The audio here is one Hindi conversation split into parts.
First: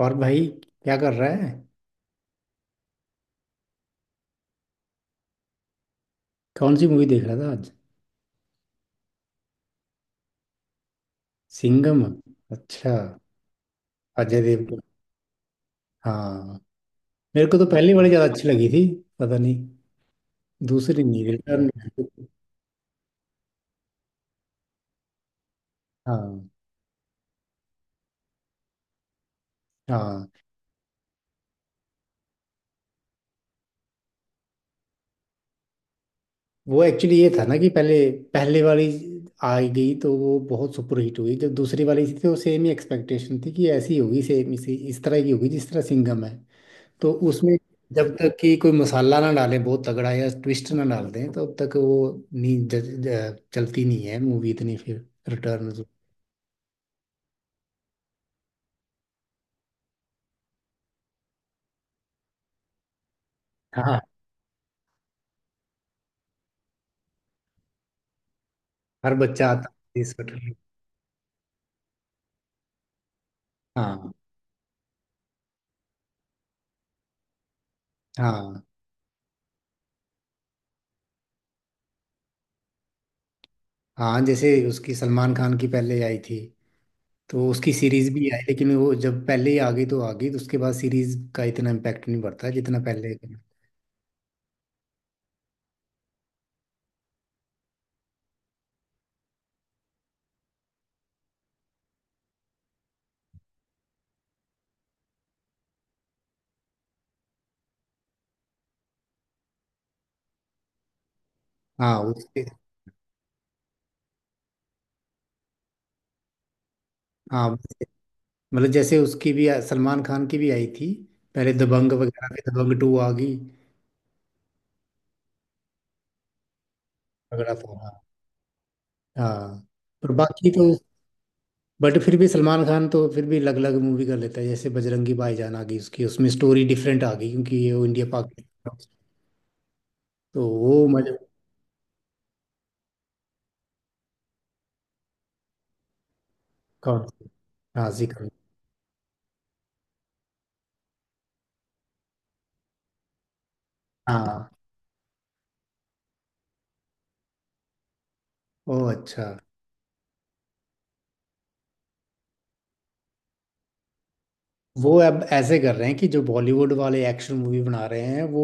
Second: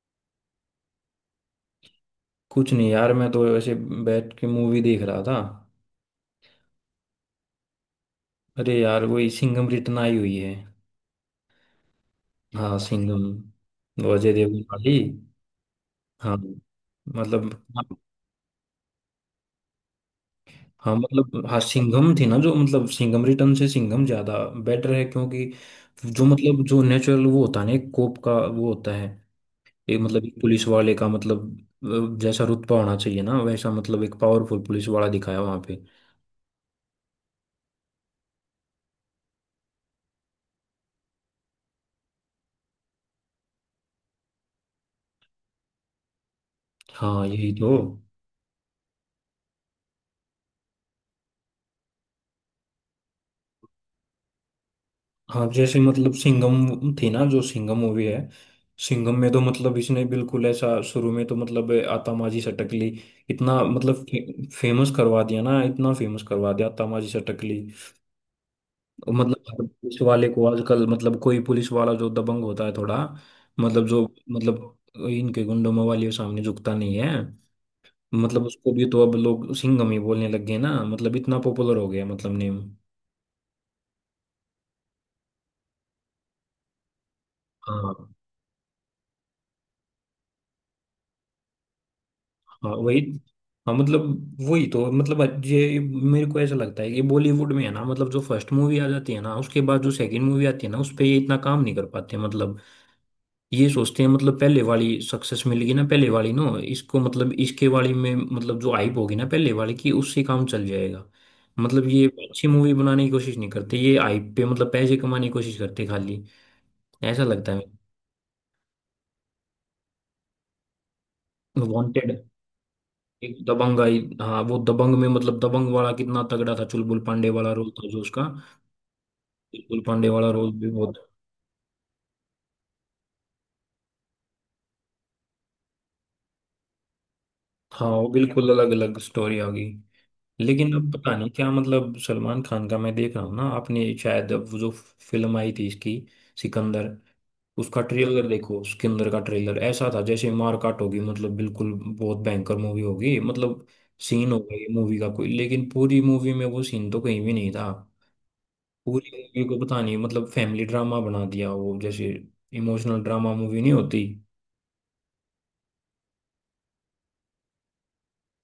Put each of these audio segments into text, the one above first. और भाई। क्या कर रहा है। कुछ नहीं यार, मैं तो ऐसे बैठ के मूवी देख रहा था। कौन सी मूवी देख रहा था आज। अरे यार, वही सिंघम रिटर्न आई हुई है। सिंघम। हाँ, अच्छा। सिंघम। वो अजय अजय देवगन देवगन। वाली। हाँ। हाँ। मेरे मतलब को तो पहली बड़ी ज्यादा अच्छी लगी थी। पता नहीं। हाँ दूसरी नहीं मतलब हाँ, रिटर्न। सिंघम थी ना जो, मतलब सिंघम रिटर्न से सिंघम ज्यादा बेटर है क्योंकि जो, हाँ, मतलब जो नेचुरल वो होता है ना, एक कोप का वो होता है। एक, मतलब हाँ, एक पुलिस वाले का मतलब जैसा रुतबा होना चाहिए ना वैसा, मतलब एक पावरफुल पुलिस वाला दिखाया वहां पे। वो एक्चुअली ये था ना कि पहले पहले वाली आ गई तो वो बहुत सुपरहिट हुई। जब दूसरी वाली थी तो सेम ही एक्सपेक्टेशन थी कि ऐसी होगी, सेम इसी इस तरह की होगी जिस तरह सिंघम है। तो हाँ, यही उसमें तो। जब तक कि कोई मसाला ना डालें बहुत तगड़ा या ट्विस्ट ना डाल दें तब तक वो नहीं ज, ज, चलती नहीं है मूवी इतनी फिर हाँ, रिटर्न। जैसे मतलब सिंघम थी ना जो, सिंघम मूवी है। सिंघम में तो मतलब इसने बिल्कुल ऐसा शुरू में तो मतलब आतामाजी सटकली इतना, हाँ। मतलब फेमस करवा दिया ना, इतना फेमस करवा दिया आतामाजी सटकली। और हर मतलब बच्चा हर आता पुलिस है इस वाले को return। आजकल, मतलब कोई पुलिस वाला जो दबंग होता है थोड़ा, मतलब जो हाँ। मतलब इनके गुंडों वाले के सामने झुकता नहीं है, मतलब हाँ। उसको भी तो अब लोग सिंघम ही बोलने लग गए ना, मतलब इतना पॉपुलर हो गया मतलब नेम। हाँ, जैसे उसकी सलमान खान की पहले आई थी। तो उसकी हाँ। सीरीज भी आई लेकिन वो जब पहले ही आ गई तो उसके बाद सीरीज का इतना इम्पैक्ट नहीं पड़ता हाँ, जितना वही। पहले का। हाँ, मतलब वही तो, मतलब ये मेरे को ऐसा लगता है कि बॉलीवुड में है ना, मतलब जो फर्स्ट मूवी आ जाती है ना, उसके बाद जो सेकंड मूवी आती है ना, उस पे ये इतना काम नहीं कर पाते मतलब। ये सोचते हैं मतलब पहले वाली सक्सेस मिलेगी ना, पहले वाली ना, इसको मतलब इसके वाली में मतलब जो हाइप होगी ना पहले वाली की, उससे काम चल जाएगा। मतलब हाँ ये उसके। अच्छी मूवी बनाने की कोशिश नहीं करते, ये हाइप पे मतलब पैसे कमाने की कोशिश करते खाली। ऐसा लगता हाँ, है। मतलब जैसे उसकी भी सलमान खान की भी आई थी। पहले दबंग वांटेड। वगैरह पे दबंग टू आ गई। एक दबंग आई। हाँ, वो दबंग में मतलब दबंग वाला कितना तगड़ा था, चुलबुल पांडे वाला तगड़ा रोल था जो था। उसका। हाँ। चुलबुल पांडे पर वाला रोल बाकी भी तो बहुत। बट फिर भी सलमान खान तो फिर भी अलग अलग मूवी कर लेता है। जैसे बजरंगी भाईजान आ गई उसकी, उसमें स्टोरी डिफरेंट आ गई क्योंकि ये वो हाँ, इंडिया वो बिल्कुल अलग पाकिस्तान। अलग स्टोरी आ गई। तो लेकिन वो अब पता मजे। नहीं क्या, मतलब सलमान खान का मैं देख रहा हूँ ना, आपने शायद अब वो जो फिल्म आई थी इसकी, सिकंदर। कौन सी। उसका हाँ जी ट्रेलर कौन। देखो, सिकंदर का ट्रेलर ऐसा था जैसे मारकाट होगी, मतलब बिल्कुल बहुत भयंकर मूवी होगी, मतलब सीन हाँ। होगा ये मूवी का कोई, लेकिन पूरी मूवी में वो सीन तो कहीं भी नहीं था। ओ पूरी अच्छा। मूवी को पता नहीं, मतलब फैमिली ड्रामा बना दिया, वो जैसे इमोशनल ड्रामा मूवी नहीं होती। वो अब ऐसे कर रहे हैं कि जो बॉलीवुड वाले एक्शन मूवी बना रहे हैं वो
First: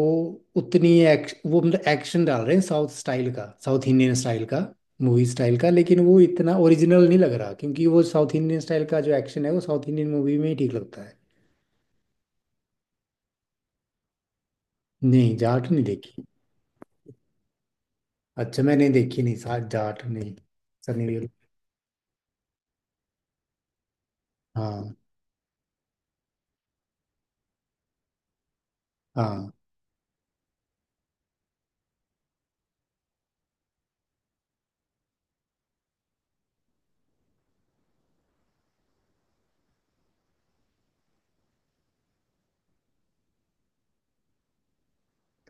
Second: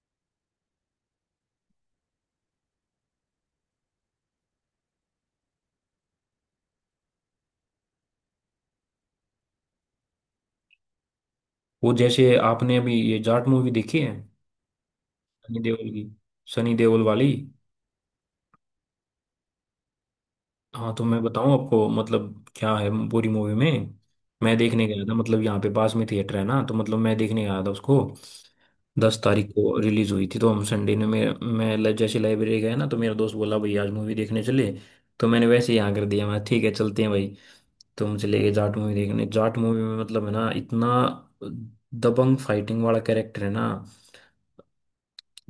उतनी वो मतलब एक्शन डाल रहे हैं साउथ स्टाइल का, साउथ इंडियन स्टाइल का, मूवी स्टाइल का। लेकिन वो इतना ओरिजिनल नहीं लग रहा क्योंकि वो साउथ इंडियन स्टाइल का जो एक्शन है वो साउथ इंडियन मूवी में ही ठीक लगता है। वो जैसे आपने अभी ये जाट मूवी देखी है नहीं, सनी जाट नहीं देओल की, देखी। सनी देओल वाली। अच्छा, मैंने देखी नहीं, साथ जाट नहीं। हाँ तो सनी मैं देओल। बताऊं आपको, मतलब क्या है पूरी मूवी में। मैं देखने हाँ गया था, मतलब यहाँ पे पास में थिएटर है ना, तो मतलब मैं देखने गया था उसको। 10 तारीख हाँ। को रिलीज हुई थी, तो हम संडे ने, मैं जैसे लाइब्रेरी गया ना, तो मेरा दोस्त बोला भाई आज मूवी देखने चले, तो मैंने वैसे ही हाँ कर दिया, मैं ठीक है चलते हैं भाई। तो मुझे ले गए जाट मूवी देखने, जाट मूवी में मतलब है ना इतना दबंग फाइटिंग वाला कैरेक्टर है ना।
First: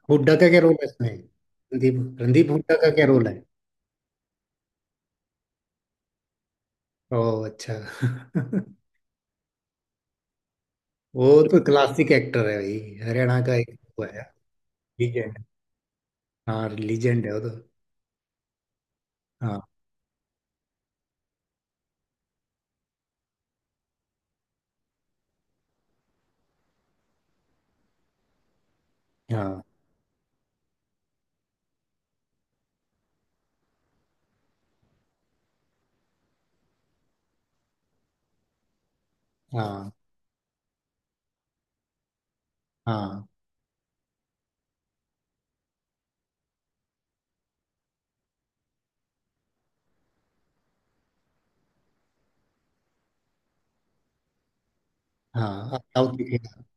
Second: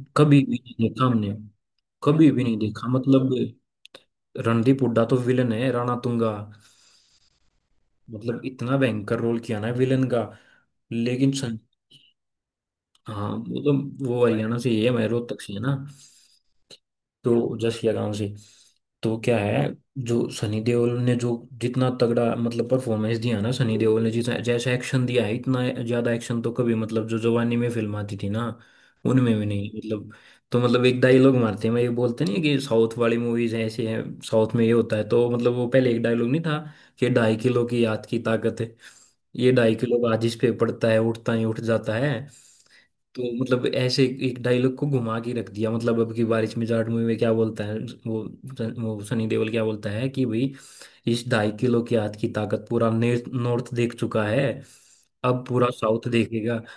हुड्डा कभी का भी क्या रोल नहीं है देखा इसमें। हमने। रणदीप कभी भी रणदीप नहीं हुड्डा देखा, का क्या रोल मतलब है। रणदीप हुड्डा तो विलन है, राणा तुंगा, ओ अच्छा। मतलब इतना भयंकर रोल किया ना विलन का। वो लेकिन तो क्लासिक एक्टर है भाई, हाँ हरियाणा का वो तो एक वो है। वो हरियाणा से ही है, मैं लीजेंड। रोहतक से है ना। हाँ, लीजेंड है वो तो। तो जस या गांव से। तो क्या है, हाँ। जो सनी देओल ने जो जितना तगड़ा, मतलब परफॉर्मेंस दिया ना सनी देओल ने, जितना जैसा एक्शन दिया है, इतना ज्यादा एक्शन तो कभी, मतलब जो जवानी में फिल्म आती थी ना, उनमें भी हाँ। नहीं मतलब। तो मतलब एक डायलॉग मारते हैं मैं, ये बोलते नहीं है कि साउथ वाली मूवीज ऐसे हैं, साउथ में ये होता है, तो मतलब वो पहले एक डायलॉग नहीं था कि ढाई किलो की याद की ताकत है, ये ढाई हाँ। किलो का जिस पे पड़ता है उठता ही उठ जाता है। तो हाँ। मतलब ऐसे एक डायलॉग को घुमा के रख दिया, मतलब अब की बारिश में जाट मूवी में क्या बोलता है वो वो सनी देओल क्या बोलता है कि भाई, इस ढाई किलो के हाथ की ताकत पूरा नॉर्थ देख चुका है, अब पूरा हाँ, अब साउथ साउथ देखेगा। इंडिया।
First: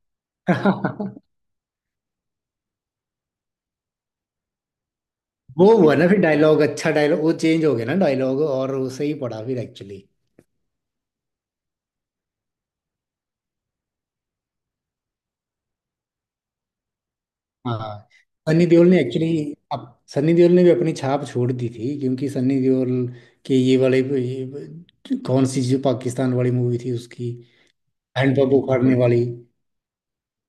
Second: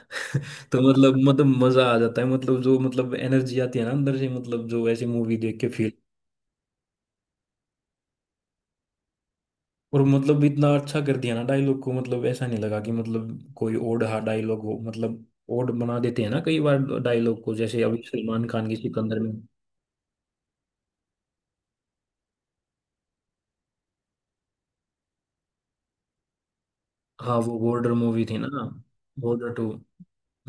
तो मतलब मजा आ जाता है, मतलब जो मतलब एनर्जी आती है ना अंदर से, मतलब जो ऐसी मूवी देख वो के फील। हुआ ना, फिर डायलॉग, अच्छा डायलॉग वो चेंज हो गया ना डायलॉग और वो सही पड़ा फिर और एक्चुअली। मतलब इतना अच्छा कर दिया ना डायलॉग को, मतलब ऐसा नहीं लगा कि मतलब कोई ओड हा डायलॉग हो, मतलब ओड बना देते हैं ना कई बार डायलॉग को, जैसे अभी हाँ। सलमान सनी खान की देओल ने सिकंदर में। एक्चुअली अब सनी देओल ने भी अपनी छाप छोड़ दी थी क्योंकि सनी देओल के ये वाले कौन सी जो पाकिस्तान वाली मूवी थी उसकी। हाँ, वो बॉर्डर मूवी थी ना। हैंडपंप उखाड़ने वाली। बॉर्डर टू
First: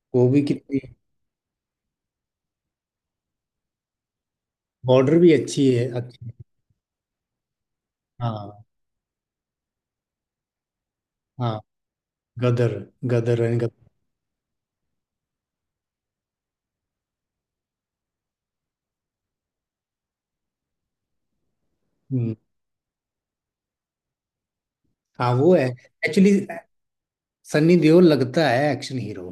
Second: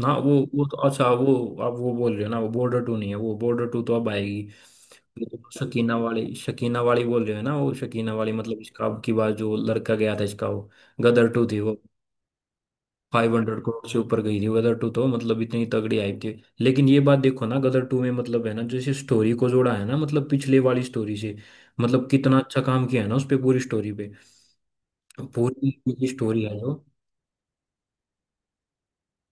ना, वो वो भी वो तो कितनी। अच्छा वो, आप वो बोल रहे हो ना, वो बॉर्डर टू नहीं है वो, बॉर्डर टू तो अब आएगी। बॉर्डर वो भी तो अच्छी है, शकीना अच्छी है। वाली, शकीना वाली बोल रहे हो ना, वो शकीना वाली, मतलब हाँ। इसका अब की बार जो लड़का गया था इसका, वो गदर टू थी हाँ। वो। Gadar. Five Gadar hundred and crore Gadar. से ऊपर गई थी गदर टू, तो मतलब इतनी तगड़ी आई थी। लेकिन ये बात देखो ना, गदर टू में मतलब है ना जैसे स्टोरी को जोड़ा है ना मतलब पिछले वाली स्टोरी से, मतलब हम्म, कितना अच्छा काम किया है ना उस पे पूरी स्टोरी पे, हाँ वो है पूरी एक्चुअली। स्टोरी है जो। सनी देओल लगता है एक्शन हीरो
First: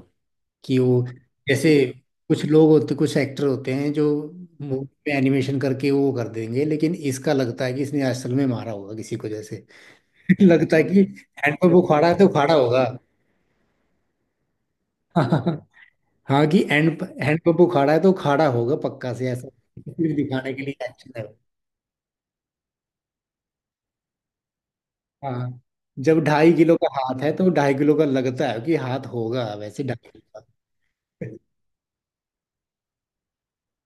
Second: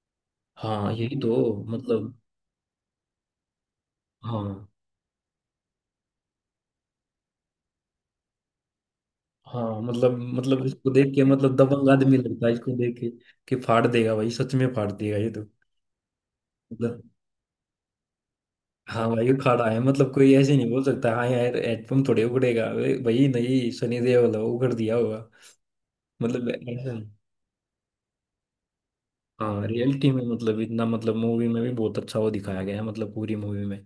कि हाँ, वो, यही तो। जैसे मतलब कुछ लोग होते कुछ एक्टर होते हैं जो हाँ, मूवी में एनिमेशन करके वो कर देंगे लेकिन इसका लगता है कि इसने असल में मारा होगा किसी को जैसे। हाँ, मतलब मतलब लगता है इसको कि देख के, मतलब हैंडपंप दबंग उखाड़ा आदमी है तो लगता है उखाड़ा इसको होगा। देख के, कि फाड़ देगा भाई, सच में फाड़ देगा ये तो, हाँ, कि मतलब हैंडपंप उखाड़ा है तो उखाड़ा होगा हाँ पक्का भाई से ऐसा। उखाड़ा है। मतलब सिर्फ कोई दिखाने ऐसे के नहीं लिए बोल एक्शन सकता है। हाँ यार हेडपम्प थोड़े उगड़ेगा, अरे भाई नहीं, सनी देओल है, उगड़ दिया होगा, हाँ। जब मतलब 2.5 किलो का ऐसा। हाथ है तो 2.5 किलो का लगता है कि हाथ होगा हाँ वैसे ढाई रियलिटी में किलो का। मतलब इतना, मतलब मूवी में भी बहुत अच्छा वो दिखाया गया है, मतलब पूरी मूवी में,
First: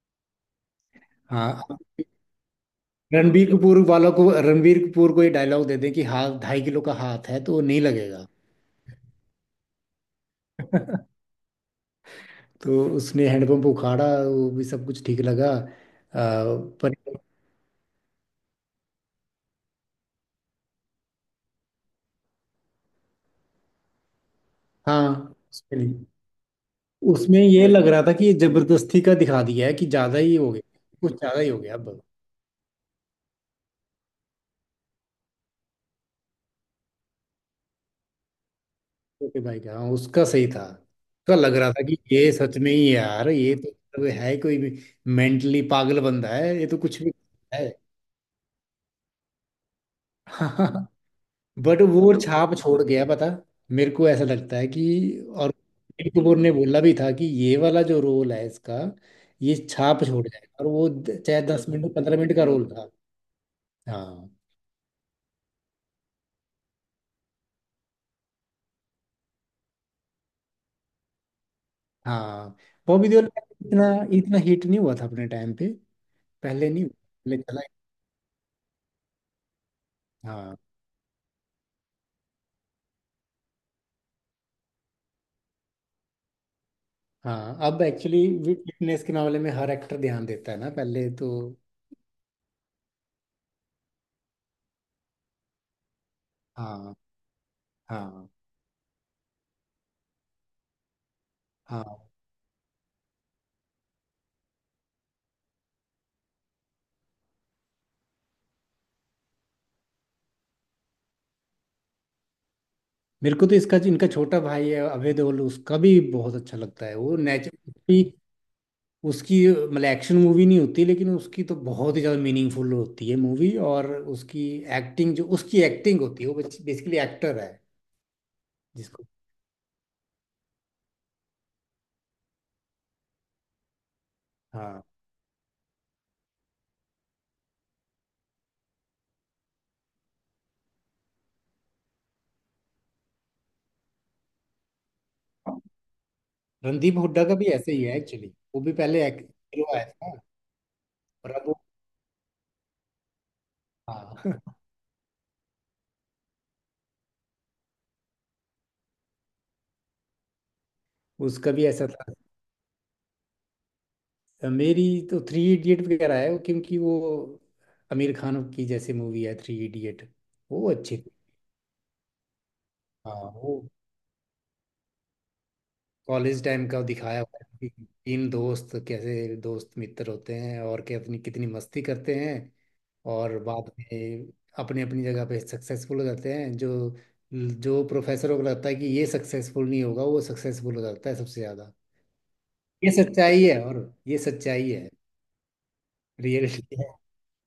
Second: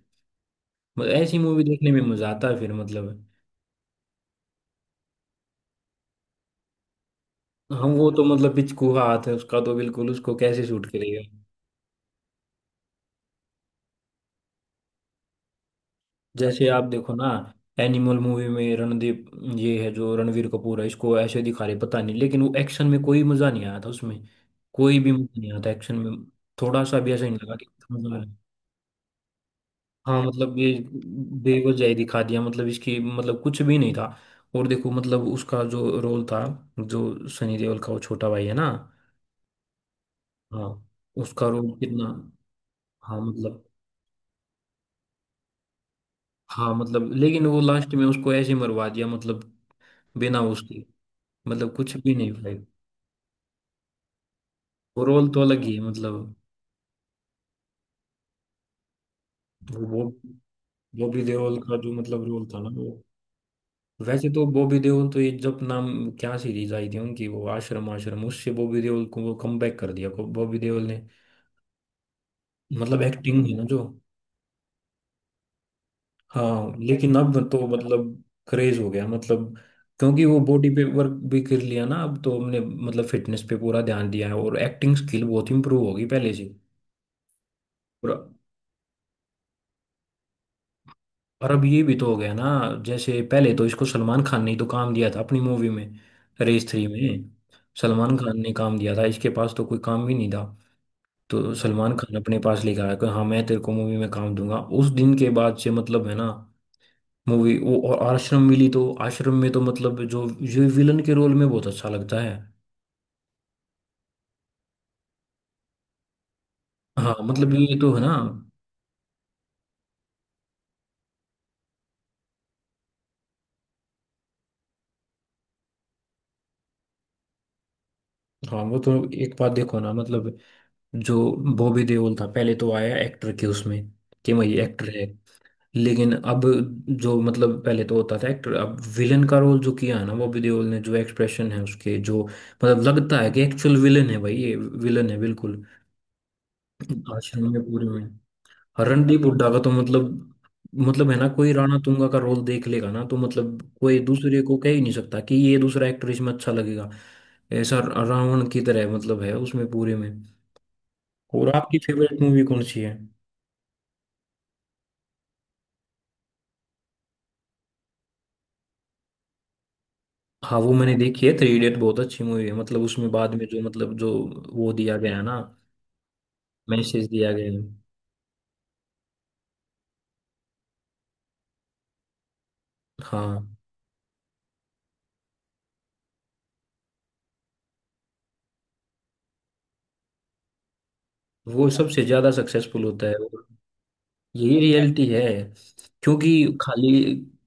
मतलब ऐसी हाँ, मूवी देखने में मजा आता है फिर मतलब। रणबीर कपूर वालों को, रणबीर कपूर को ये डायलॉग दे दें कि हाथ 2.5 किलो का हाथ है तो वो नहीं हम वो तो लगेगा। मतलब पिचकू हाथ है उसका तो बिल्कुल, उसको कैसे शूट करेगा। तो उसने हैंडपंप उखाड़ा, वो भी सब कुछ ठीक लगा जैसे आप पर। देखो ना एनिमल मूवी में, रणदीप, ये है जो रणवीर कपूर है, इसको ऐसे दिखा रहे पता नहीं, लेकिन वो एक्शन में कोई मजा नहीं आया था उसमें, कोई भी हाँ। मजा नहीं आता उसमें एक्शन नहीं। में, थोड़ा सा भी ऐसा नहीं उसमें लगा कि ये लग रहा मजा था आ रहा कि ये है। जबरदस्ती का दिखा दिया है कि ज्यादा हाँ, ही हो मतलब गया, ये कुछ ज्यादा ही हो गया बेवजह ही अब। दिखा दिया, मतलब इसकी, मतलब कुछ भी नहीं था। और देखो, मतलब उसका जो रोल था, जो सनी देओल का वो छोटा भाई है ना। ओके, भाई का हाँ, उसका सही था, हाँ, उसका उसका लग रोल रहा था कि कितना, ये सच में ही हाँ यार ये मतलब, तो मतलब है कोई मेंटली पागल बंदा है ये हाँ तो कुछ मतलब भी लेकिन वो है। लास्ट में उसको ऐसे मरवा दिया, मतलब बिना उसके, मतलब बट कुछ वो भी नहीं छाप भाई। छोड़ गया पता। मेरे को ऐसा लगता है कि वो रोल तो और अलग ही है, कपिल मतलब कपूर ने बोला भी था कि ये वाला जो रोल है इसका, ये वो छाप छोड़ जाएगा और वो बॉबी चाहे देओल दस का जो मिनट पंद्रह मतलब मिनट का रोल था रोल ना था। वो। वैसे हाँ। तो बॉबी देओल तो ये जब नाम, क्या सीरीज आई थी उनकी वो, आश्रम, आश्रम उससे बॉबी देओल को वो कमबैक कर दिया, बॉबी देओल ने हाँ। मतलब बॉबी देओल का एक्टिंग है ना जो। इतना इतना हिट नहीं हुआ था अपने टाइम पे। पहले हाँ नहीं हुआ, लेकिन पहले अब चला। तो मतलब क्रेज हो गया, मतलब क्योंकि वो हाँ। बॉडी पे वर्क भी कर लिया ना, अब तो हमने मतलब फिटनेस पे पूरा ध्यान दिया है, और एक्टिंग स्किल बहुत इंप्रूव होगी पहले हाँ, अब से। एक्चुअली फिटनेस के मामले में हर एक्टर ध्यान देता है ना पहले तो। और अब ये भी तो हो गया ना, जैसे पहले तो इसको सलमान खान ने ही तो काम दिया था अपनी मूवी में, रेस 3 हाँ। में। सलमान हाँ। खान ने काम दिया था, इसके पास तो कोई काम भी नहीं था, तो हाँ। सलमान खान अपने पास लेकर आया कि हाँ मैं तेरे को मूवी में काम दूंगा। उस दिन के बाद से मतलब है ना मूवी वो और आश्रम मिली, तो आश्रम में तो मतलब जो, जो विलन के रोल में बहुत अच्छा लगता है। मेरे को तो इसका इनका छोटा भाई है अभय देओल, उसका भी बहुत अच्छा लगता है हाँ, वो मतलब ये तो है नेचुरल। ना। उसकी मतलब एक्शन मूवी नहीं होती लेकिन उसकी तो बहुत ही ज़्यादा मीनिंगफुल होती है मूवी। और उसकी एक्टिंग, जो उसकी एक्टिंग होती है वो बेसिकली एक्टर है हाँ वो तो। जिसको। एक बात देखो ना, मतलब जो बॉबी देओल था, पहले तो आया एक्टर के उसमें कि भाई हाँ, एक्टर है, लेकिन अब जो, मतलब पहले तो होता था एक्टर, अब विलन का रोल जो किया है ना बॉबी देओल ने, जो एक्सप्रेशन है उसके, जो मतलब लगता है कि एक्चुअल विलन है भाई, ये विलन है बिल्कुल, रणदीप हुड्डा का भी आश्रम में ऐसे ही पूरे है में। एक्चुअली। वो भी और पहले रणदीप हुड्डा का तो हीरो आया था मतलब, मतलब है ना, और अब कोई वो। राणा तुंगा का रोल देख लेगा ना, तो मतलब कोई हाँ। दूसरे को कह ही नहीं सकता कि ये दूसरा एक्टर इसमें अच्छा लगेगा। ऐसा रावण की तरह मतलब है उसमें पूरे में। और उसका भी आपकी ऐसा था। फेवरेट मूवी कौन सी है? मेरी तो थ्री इडियट वगैरह है क्योंकि वो आमिर खान की जैसे मूवी है थ्री इडियट। हाँ वो वो मैंने अच्छी थी। देखी है, 3 इडियट बहुत अच्छी मूवी है, मतलब उसमें हाँ। बाद में जो, वो मतलब जो वो दिया गया है ना, कॉलेज टाइम का मैसेज दिखाया दिया हुआ गया है है। कि तीन दोस्त कैसे दोस्त मित्र होते हैं और क्या अपनी कितनी मस्ती करते हैं। और हाँ, बाद में अपनी अपनी जगह पे सक्सेसफुल हो जाते हैं। जो जो प्रोफेसरों को लगता है कि ये सक्सेसफुल नहीं होगा वो सक्सेसफुल हो जाता है सबसे वो ज्यादा। सबसे ज्यादा सक्सेसफुल ये होता है, सच्चाई और है। और ये यही सच्चाई है। रियलिटी है क्योंकि रियलिटी है। खाली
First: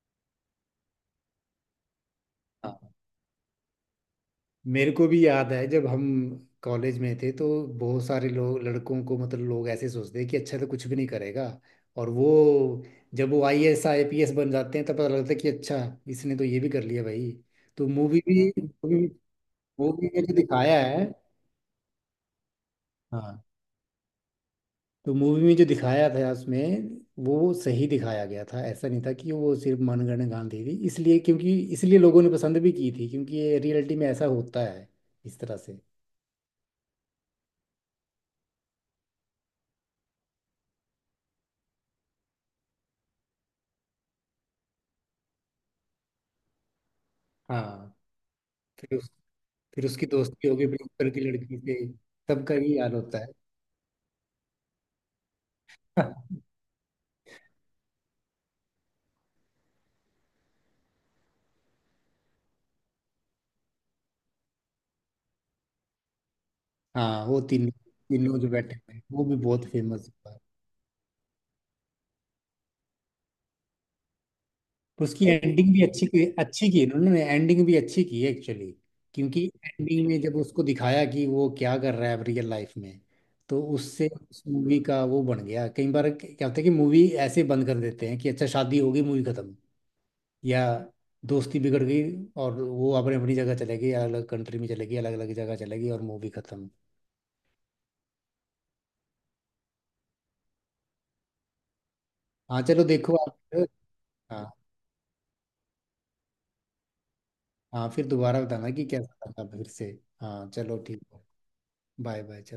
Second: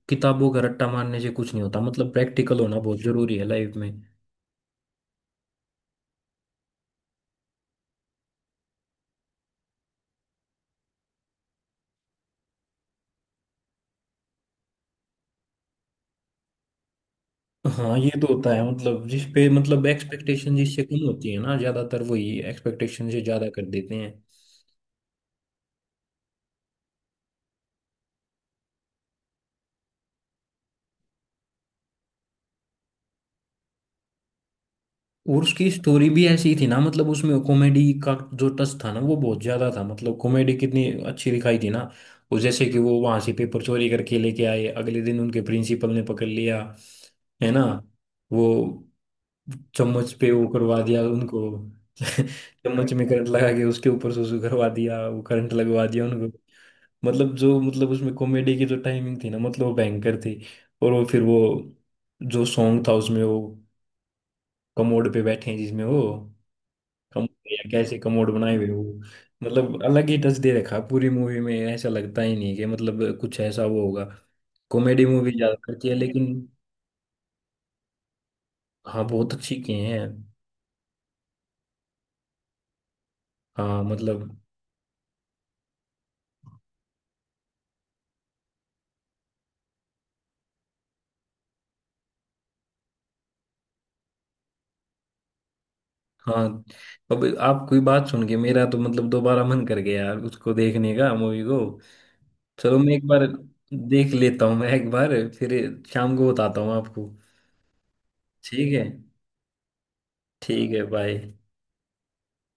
किताबों का रट्टा मारने से कुछ नहीं होता, मतलब प्रैक्टिकल होना हाँ। बहुत जरूरी है लाइफ में। मेरे को भी याद है जब हम कॉलेज में थे तो बहुत सारे लोग लड़कों को मतलब लोग ऐसे सोचते हैं कि अच्छा तो कुछ भी नहीं करेगा। और वो जब वो आईएएस आईपीएस बन जाते हैं तब पता लगता है कि अच्छा, इसने तो ये भी कर लिया भाई। तो हाँ ये मूवी तो भी होता है, मतलब मूवी, जिस पे मतलब मूवी में जो एक्सपेक्टेशन दिखाया जिससे कम है। होती है ना, ज्यादातर वही एक्सपेक्टेशन से हाँ। ज्यादा कर देते हैं। तो मूवी में जो दिखाया था उसमें वो सही दिखाया गया था। ऐसा नहीं था कि वो सिर्फ मनगढ़ंत गांधी थी इसलिए क्योंकि इसलिए लोगों ने पसंद भी की थी क्योंकि ये रियलिटी में ऐसा होता है इस और तरह उसकी से। स्टोरी भी ऐसी थी ना, मतलब उसमें कॉमेडी का जो टच था ना वो बहुत ज्यादा था, मतलब कॉमेडी कितनी अच्छी दिखाई थी ना। और जैसे कि वो वहां से पेपर चोरी करके लेके आए अगले दिन उनके प्रिंसिपल ने पकड़ लिया है ना। हाँ, वो फिर फिर उसकी चम्मच पे वो दोस्ती होगी करवा दिया प्रिंसिपल की उनको लड़की से। सबका ये चम्मच याद में होता करंट है। लगा के उसके ऊपर सुसु करवा दिया, वो करंट लगवा दिया उनको। मतलब जो, मतलब उसमें कॉमेडी की जो टाइमिंग थी ना, मतलब वो भयंकर थी। और वो फिर वो जो सॉन्ग था उसमें, वो कमोड पे बैठे हैं जिसमें वो हाँ, कम, वो या तीन कैसे कमोड तीनों जो बनाए हुए बैठे हो। हैं वो भी बहुत मतलब अलग फेमस ही हुआ टच है। दे रखा है पूरी मूवी में, ऐसा लगता ही नहीं कि मतलब कुछ ऐसा वो होगा, कॉमेडी उसकी मूवी ज्यादा एंडिंग भी करती है अच्छी की लेकिन। अच्छी की है, उन्होंने एंडिंग भी अच्छी की है एक्चुअली। हाँ बहुत क्योंकि अच्छी किए हैं। एंडिंग में जब उसको दिखाया कि वो क्या कर रहा है रियल लाइफ में, तो हाँ उससे मतलब, उस मूवी का वो बन गया। कई बार क्या होता है कि मूवी ऐसे बंद कर देते हैं कि अच्छा शादी हो गई मूवी खत्म, या दोस्ती बिगड़ गई और वो अपने अपनी जगह चले गई, अलग अलग कंट्री में चले गई, अलग अलग जगह चले गई और मूवी हाँ खत्म। अब आप कोई बात सुन के, मेरा तो मतलब दोबारा मन कर गया यार उसको देखने का, मूवी को। हाँ चलो चलो मैं एक देखो बार आप फिर। देख हाँ। लेता हूँ, मैं एक बार फिर शाम को बताता हूँ आपको। हाँ, फिर दोबारा बताना ठीक है। कि कैसा लगा फिर से। हाँ ठीक चलो है, ठीक बाय। है। Bye bye.